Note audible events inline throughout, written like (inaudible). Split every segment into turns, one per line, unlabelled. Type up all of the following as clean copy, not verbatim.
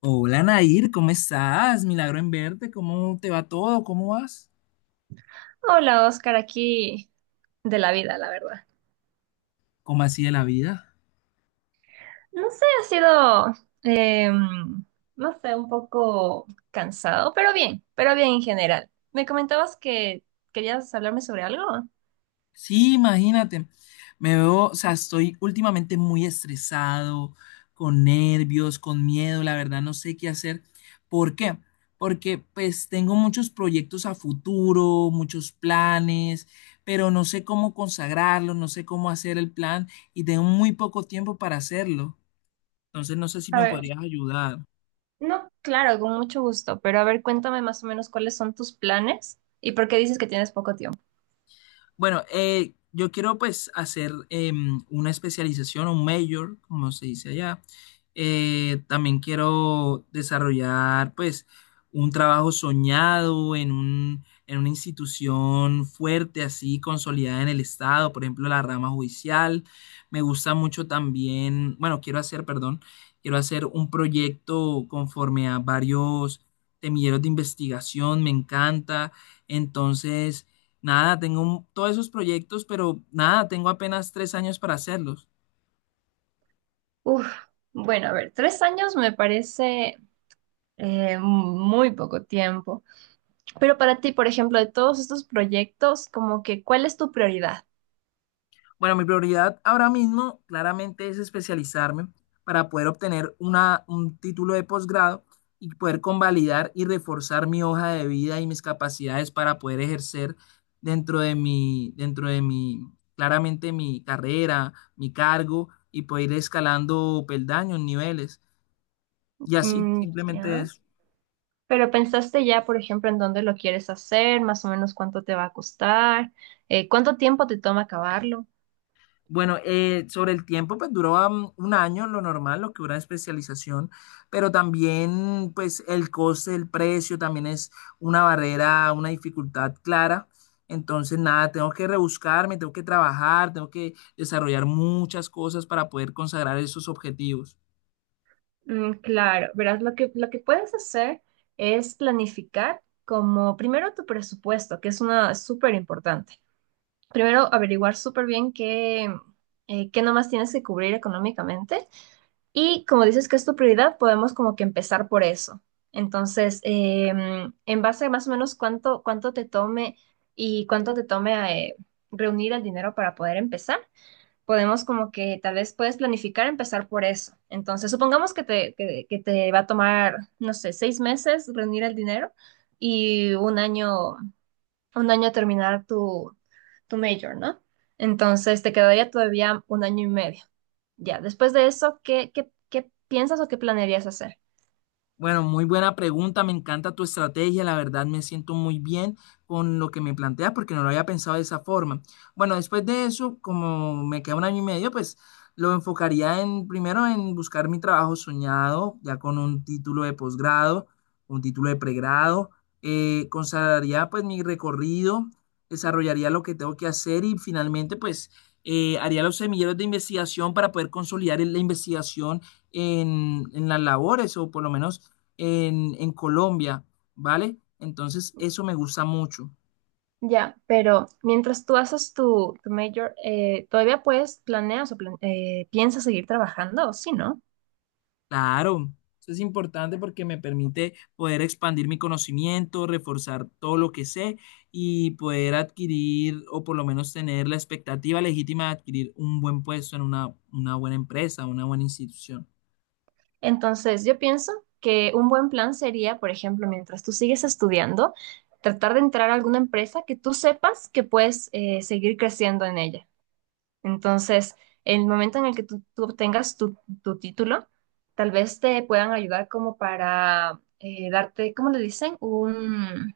Hola Nair, ¿cómo estás? Milagro en verte, ¿cómo te va todo? ¿Cómo vas?
Hola, Oscar, aquí de la vida, la verdad.
¿Cómo así de la vida?
No sé, ha sido, em, no sé, un poco cansado, pero bien en general. Me comentabas que querías hablarme sobre algo.
Sí, imagínate, me veo, o sea, estoy últimamente muy estresado, con nervios, con miedo, la verdad no sé qué hacer. ¿Por qué? Porque pues tengo muchos proyectos a futuro, muchos planes, pero no sé cómo consagrarlo, no sé cómo hacer el plan y tengo muy poco tiempo para hacerlo. Entonces no sé si
A
me
ver,
podrías ayudar.
no, claro, con mucho gusto, pero a ver, cuéntame más o menos cuáles son tus planes y por qué dices que tienes poco tiempo.
Bueno, yo quiero pues hacer una especialización, un major, como se dice allá. También quiero desarrollar pues un trabajo soñado en una institución fuerte, así consolidada en el Estado, por ejemplo, la rama judicial. Me gusta mucho también, bueno, quiero hacer, perdón, quiero hacer un proyecto conforme a varios semilleros de investigación, me encanta. Entonces, nada, todos esos proyectos, pero nada, tengo apenas 3 años para hacerlos.
Uf, bueno, a ver, 3 años me parece muy poco tiempo, pero para ti, por ejemplo, de todos estos proyectos, como que, ¿cuál es tu prioridad?
Bueno, mi prioridad ahora mismo claramente es especializarme para poder obtener un título de posgrado y poder convalidar y reforzar mi hoja de vida y mis capacidades para poder ejercer dentro de mi, claramente mi carrera, mi cargo y poder ir escalando peldaños, niveles. Y así,
Mm,
simplemente
ya.
eso.
Pero pensaste ya, por ejemplo, en dónde lo quieres hacer, más o menos cuánto te va a costar, cuánto tiempo te toma acabarlo.
Bueno, sobre el tiempo, pues duró un año, lo normal, lo que dura especialización, pero también, pues el coste, el precio, también es una barrera, una dificultad clara. Entonces, nada, tengo que rebuscarme, tengo que trabajar, tengo que desarrollar muchas cosas para poder consagrar esos objetivos.
Mm, claro, verás, lo que puedes hacer es planificar como primero tu presupuesto, que es una súper importante. Primero, averiguar súper bien qué nomás tienes que cubrir económicamente. Y como dices que es tu prioridad, podemos como que empezar por eso. Entonces, en base a más o menos cuánto te tome y cuánto te tome reunir el dinero para poder empezar, podemos como que tal vez puedes planificar empezar por eso. Entonces, supongamos que te va a tomar, no sé, 6 meses reunir el dinero y un año a terminar tu major, ¿no? Entonces te quedaría todavía un año y medio. Ya, después de eso, ¿qué piensas o qué planearías hacer?
Bueno, muy buena pregunta, me encanta tu estrategia, la verdad me siento muy bien con lo que me planteas porque no lo había pensado de esa forma. Bueno, después de eso, como me queda un año y medio, pues lo enfocaría en primero en buscar mi trabajo soñado, ya con un título de posgrado, un título de pregrado, consagraría pues mi recorrido, desarrollaría lo que tengo que hacer y finalmente pues haría los semilleros de investigación para poder consolidar la investigación en las labores o por lo menos en Colombia, ¿vale? Entonces, eso me gusta mucho.
Ya, pero mientras tú haces tu major, ¿todavía puedes planeas o plan- piensas seguir trabajando o sí, no?
Claro, eso es importante porque me permite poder expandir mi conocimiento, reforzar todo lo que sé y poder adquirir o por lo menos tener la expectativa legítima de adquirir un buen puesto en una buena empresa, una buena institución.
Entonces yo pienso que un buen plan sería, por ejemplo, mientras tú sigues estudiando, tratar de entrar a alguna empresa que tú sepas que puedes seguir creciendo en ella. Entonces, en el momento en el que tú obtengas tu título, tal vez te puedan ayudar como para darte, ¿cómo le dicen? Un,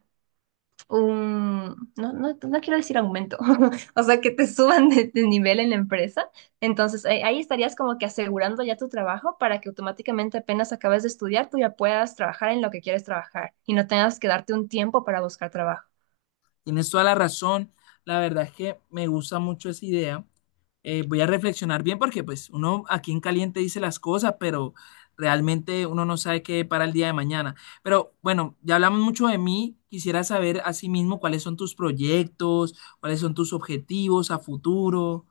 un, No, no, no quiero decir aumento, (laughs) o sea, que te suban de nivel en la empresa. Entonces, ahí estarías como que asegurando ya tu trabajo para que automáticamente apenas acabes de estudiar, tú ya puedas trabajar en lo que quieres trabajar y no tengas que darte un tiempo para buscar trabajo.
Tienes toda la razón. La verdad es que me gusta mucho esa idea. Voy a reflexionar bien porque pues uno aquí en caliente dice las cosas, pero realmente uno no sabe qué para el día de mañana. Pero bueno, ya hablamos mucho de mí. Quisiera saber asimismo cuáles son tus proyectos, cuáles son tus objetivos a futuro.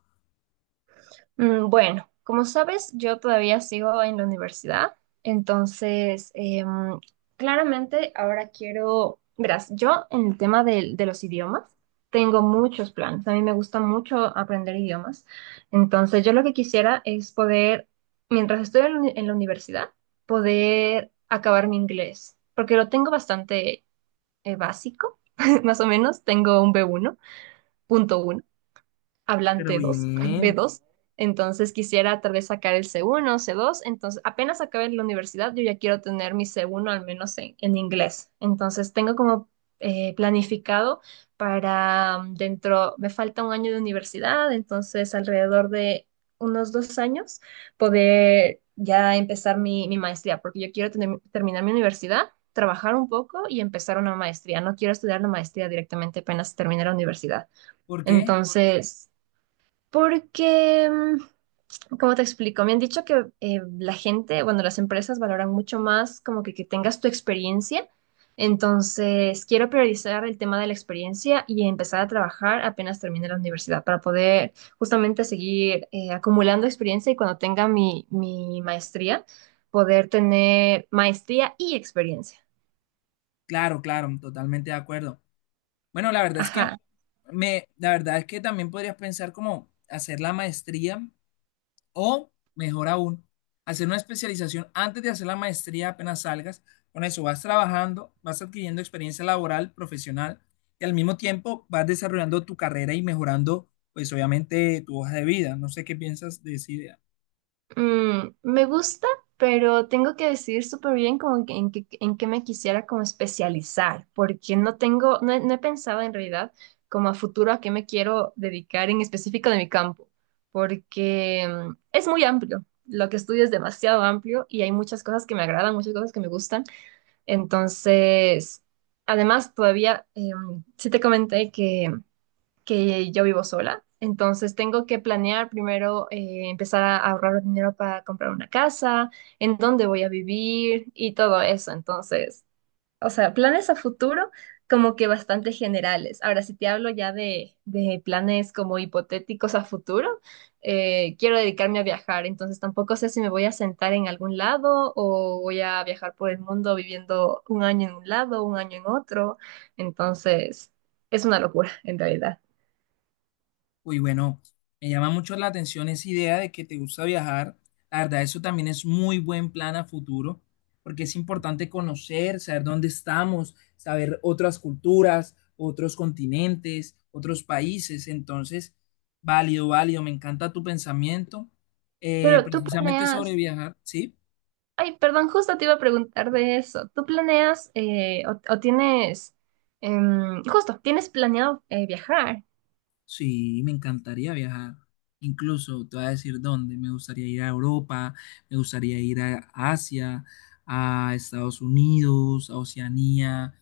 Mm. Bueno, como sabes, yo todavía sigo en la universidad, entonces claramente ahora quiero, verás, yo en el tema de los idiomas tengo muchos planes, a mí me gusta mucho aprender idiomas, entonces yo lo que quisiera es poder, mientras estoy en la universidad, poder acabar mi inglés, porque lo tengo bastante básico, (laughs) más o menos, tengo un B1 .1
Pero
hablante 2 (laughs) b
bien,
dos Entonces quisiera tal vez sacar el C1 C2. Entonces apenas acabe la universidad, yo ya quiero tener mi C1 al menos en inglés. Entonces tengo como planificado para dentro, me falta un año de universidad, entonces alrededor de unos 2 años poder ya empezar mi maestría, porque yo quiero terminar mi universidad, trabajar un poco y empezar una maestría. No quiero estudiar la maestría directamente apenas terminar la universidad.
¿por qué?
Entonces, porque, como te explico, me han dicho que la gente, bueno, las empresas valoran mucho más como que tengas tu experiencia. Entonces, quiero priorizar el tema de la experiencia y empezar a trabajar apenas termine la universidad para poder justamente seguir acumulando experiencia y cuando tenga mi maestría, poder tener maestría y experiencia.
Claro, claro, totalmente de acuerdo. Bueno,
Ajá.
la verdad es que también podrías pensar como hacer la maestría. O, mejor aún, hacer una especialización antes de hacer la maestría apenas salgas. Con eso vas trabajando, vas adquiriendo experiencia laboral, profesional y al mismo tiempo vas desarrollando tu carrera y mejorando, pues obviamente, tu hoja de vida. No sé qué piensas de esa idea.
Mm, me gusta, pero tengo que decidir súper bien en qué me quisiera como especializar, porque no he pensado en realidad como a futuro a qué me quiero dedicar en específico de mi campo, porque es muy amplio. Lo que estudio es demasiado amplio y hay muchas cosas que me agradan, muchas cosas que me gustan. Entonces, además, todavía, sí te comenté que yo vivo sola. Entonces tengo que planear primero empezar a ahorrar dinero para comprar una casa, en dónde voy a vivir y todo eso. Entonces, o sea, planes a futuro como que bastante generales. Ahora, si te hablo ya de planes como hipotéticos a futuro, quiero dedicarme a viajar, entonces tampoco sé si me voy a sentar en algún lado o voy a viajar por el mundo viviendo un año en un lado, un año en otro. Entonces, es una locura en realidad.
Uy, bueno, me llama mucho la atención esa idea de que te gusta viajar. La verdad, eso también es muy buen plan a futuro, porque es importante conocer, saber dónde estamos, saber otras culturas, otros continentes, otros países. Entonces, válido, válido, me encanta tu pensamiento,
Pero tú
precisamente sobre
planeas,
viajar, ¿sí?
ay, perdón, justo te iba a preguntar de eso. ¿Tú planeas o tienes, justo, tienes planeado viajar?
Sí, me encantaría viajar. Incluso te voy a decir dónde. Me gustaría ir a Europa, me gustaría ir a Asia, a Estados Unidos, a Oceanía.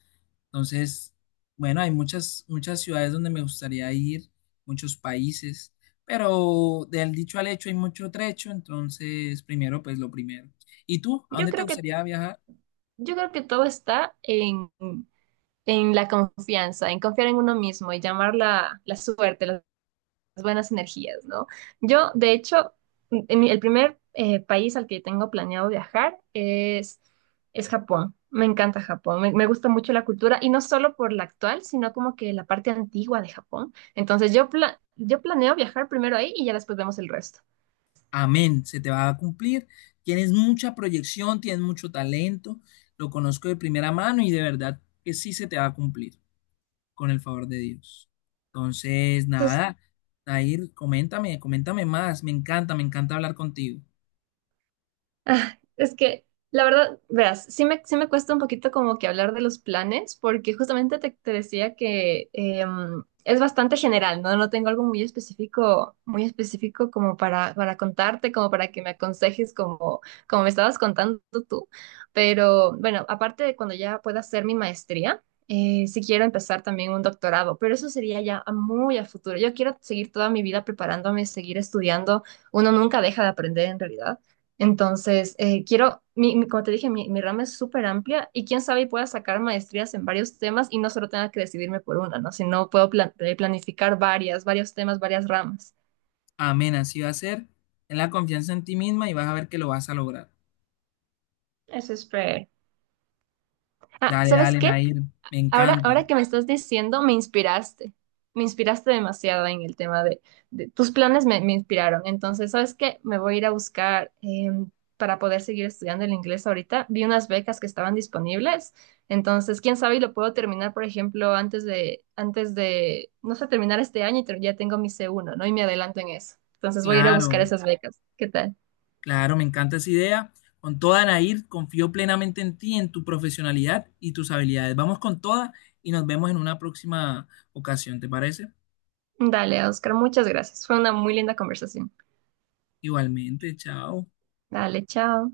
Entonces, bueno, hay muchas, muchas ciudades donde me gustaría ir, muchos países, pero del dicho al hecho hay mucho trecho, entonces primero, pues lo primero. ¿Y tú? ¿A
Yo
dónde te
creo que,
gustaría viajar?
yo creo que todo está en la confianza, en confiar en uno mismo y llamar la suerte, buenas energías, ¿no? Yo, de hecho, el primer país al que tengo planeado viajar es Japón. Me encanta Japón, me gusta mucho la cultura y no solo por la actual, sino como que la parte antigua de Japón. Entonces yo planeo viajar primero ahí y ya después vemos el resto.
Amén, se te va a cumplir. Tienes mucha proyección, tienes mucho talento, lo conozco de primera mano y de verdad que sí se te va a cumplir con el favor de Dios. Entonces,
Entonces.
nada, Dair, coméntame, coméntame más, me encanta hablar contigo.
Ah, es que, la verdad, verás, sí me cuesta un poquito como que hablar de los planes, porque justamente te decía que es bastante general, ¿no? No tengo algo muy específico como para contarte, como para que me aconsejes como me estabas contando tú. Pero bueno, aparte de cuando ya pueda hacer mi maestría, sí quiero empezar también un doctorado, pero eso sería ya a muy a futuro. Yo quiero seguir toda mi vida preparándome, seguir estudiando. Uno nunca deja de aprender en realidad. Entonces, quiero, como te dije, mi rama es súper amplia y quién sabe y pueda sacar maestrías en varios temas y no solo tenga que decidirme por una, ¿no? Sino puedo planificar varias, varios temas, varias ramas.
Amén, así va a ser. Ten la confianza en ti misma y vas a ver que lo vas a lograr.
Eso es súper. Ah,
Dale,
¿sabes
dale,
qué?
Nair, me
Ahora,
encanta.
ahora que me estás diciendo, me inspiraste. Me inspiraste demasiado en el tema de tus planes me inspiraron. Entonces, ¿sabes qué? Me voy a ir a buscar em, para poder seguir estudiando el inglés ahorita. Vi unas becas que estaban disponibles. Entonces, quién sabe, y lo puedo terminar, por ejemplo, no sé, terminar este año y ya tengo mi C1. ¿No? Y me adelanto en eso. Entonces, voy a ir a buscar
Claro.
esas becas. ¿Qué tal?
Claro, me encanta esa idea. Con toda, Nair, confío plenamente en ti, en tu profesionalidad y tus habilidades. Vamos con toda y nos vemos en una próxima ocasión, ¿te parece?
Dale, Oscar, muchas gracias. Fue una muy linda conversación.
Igualmente, chao.
Dale, chao.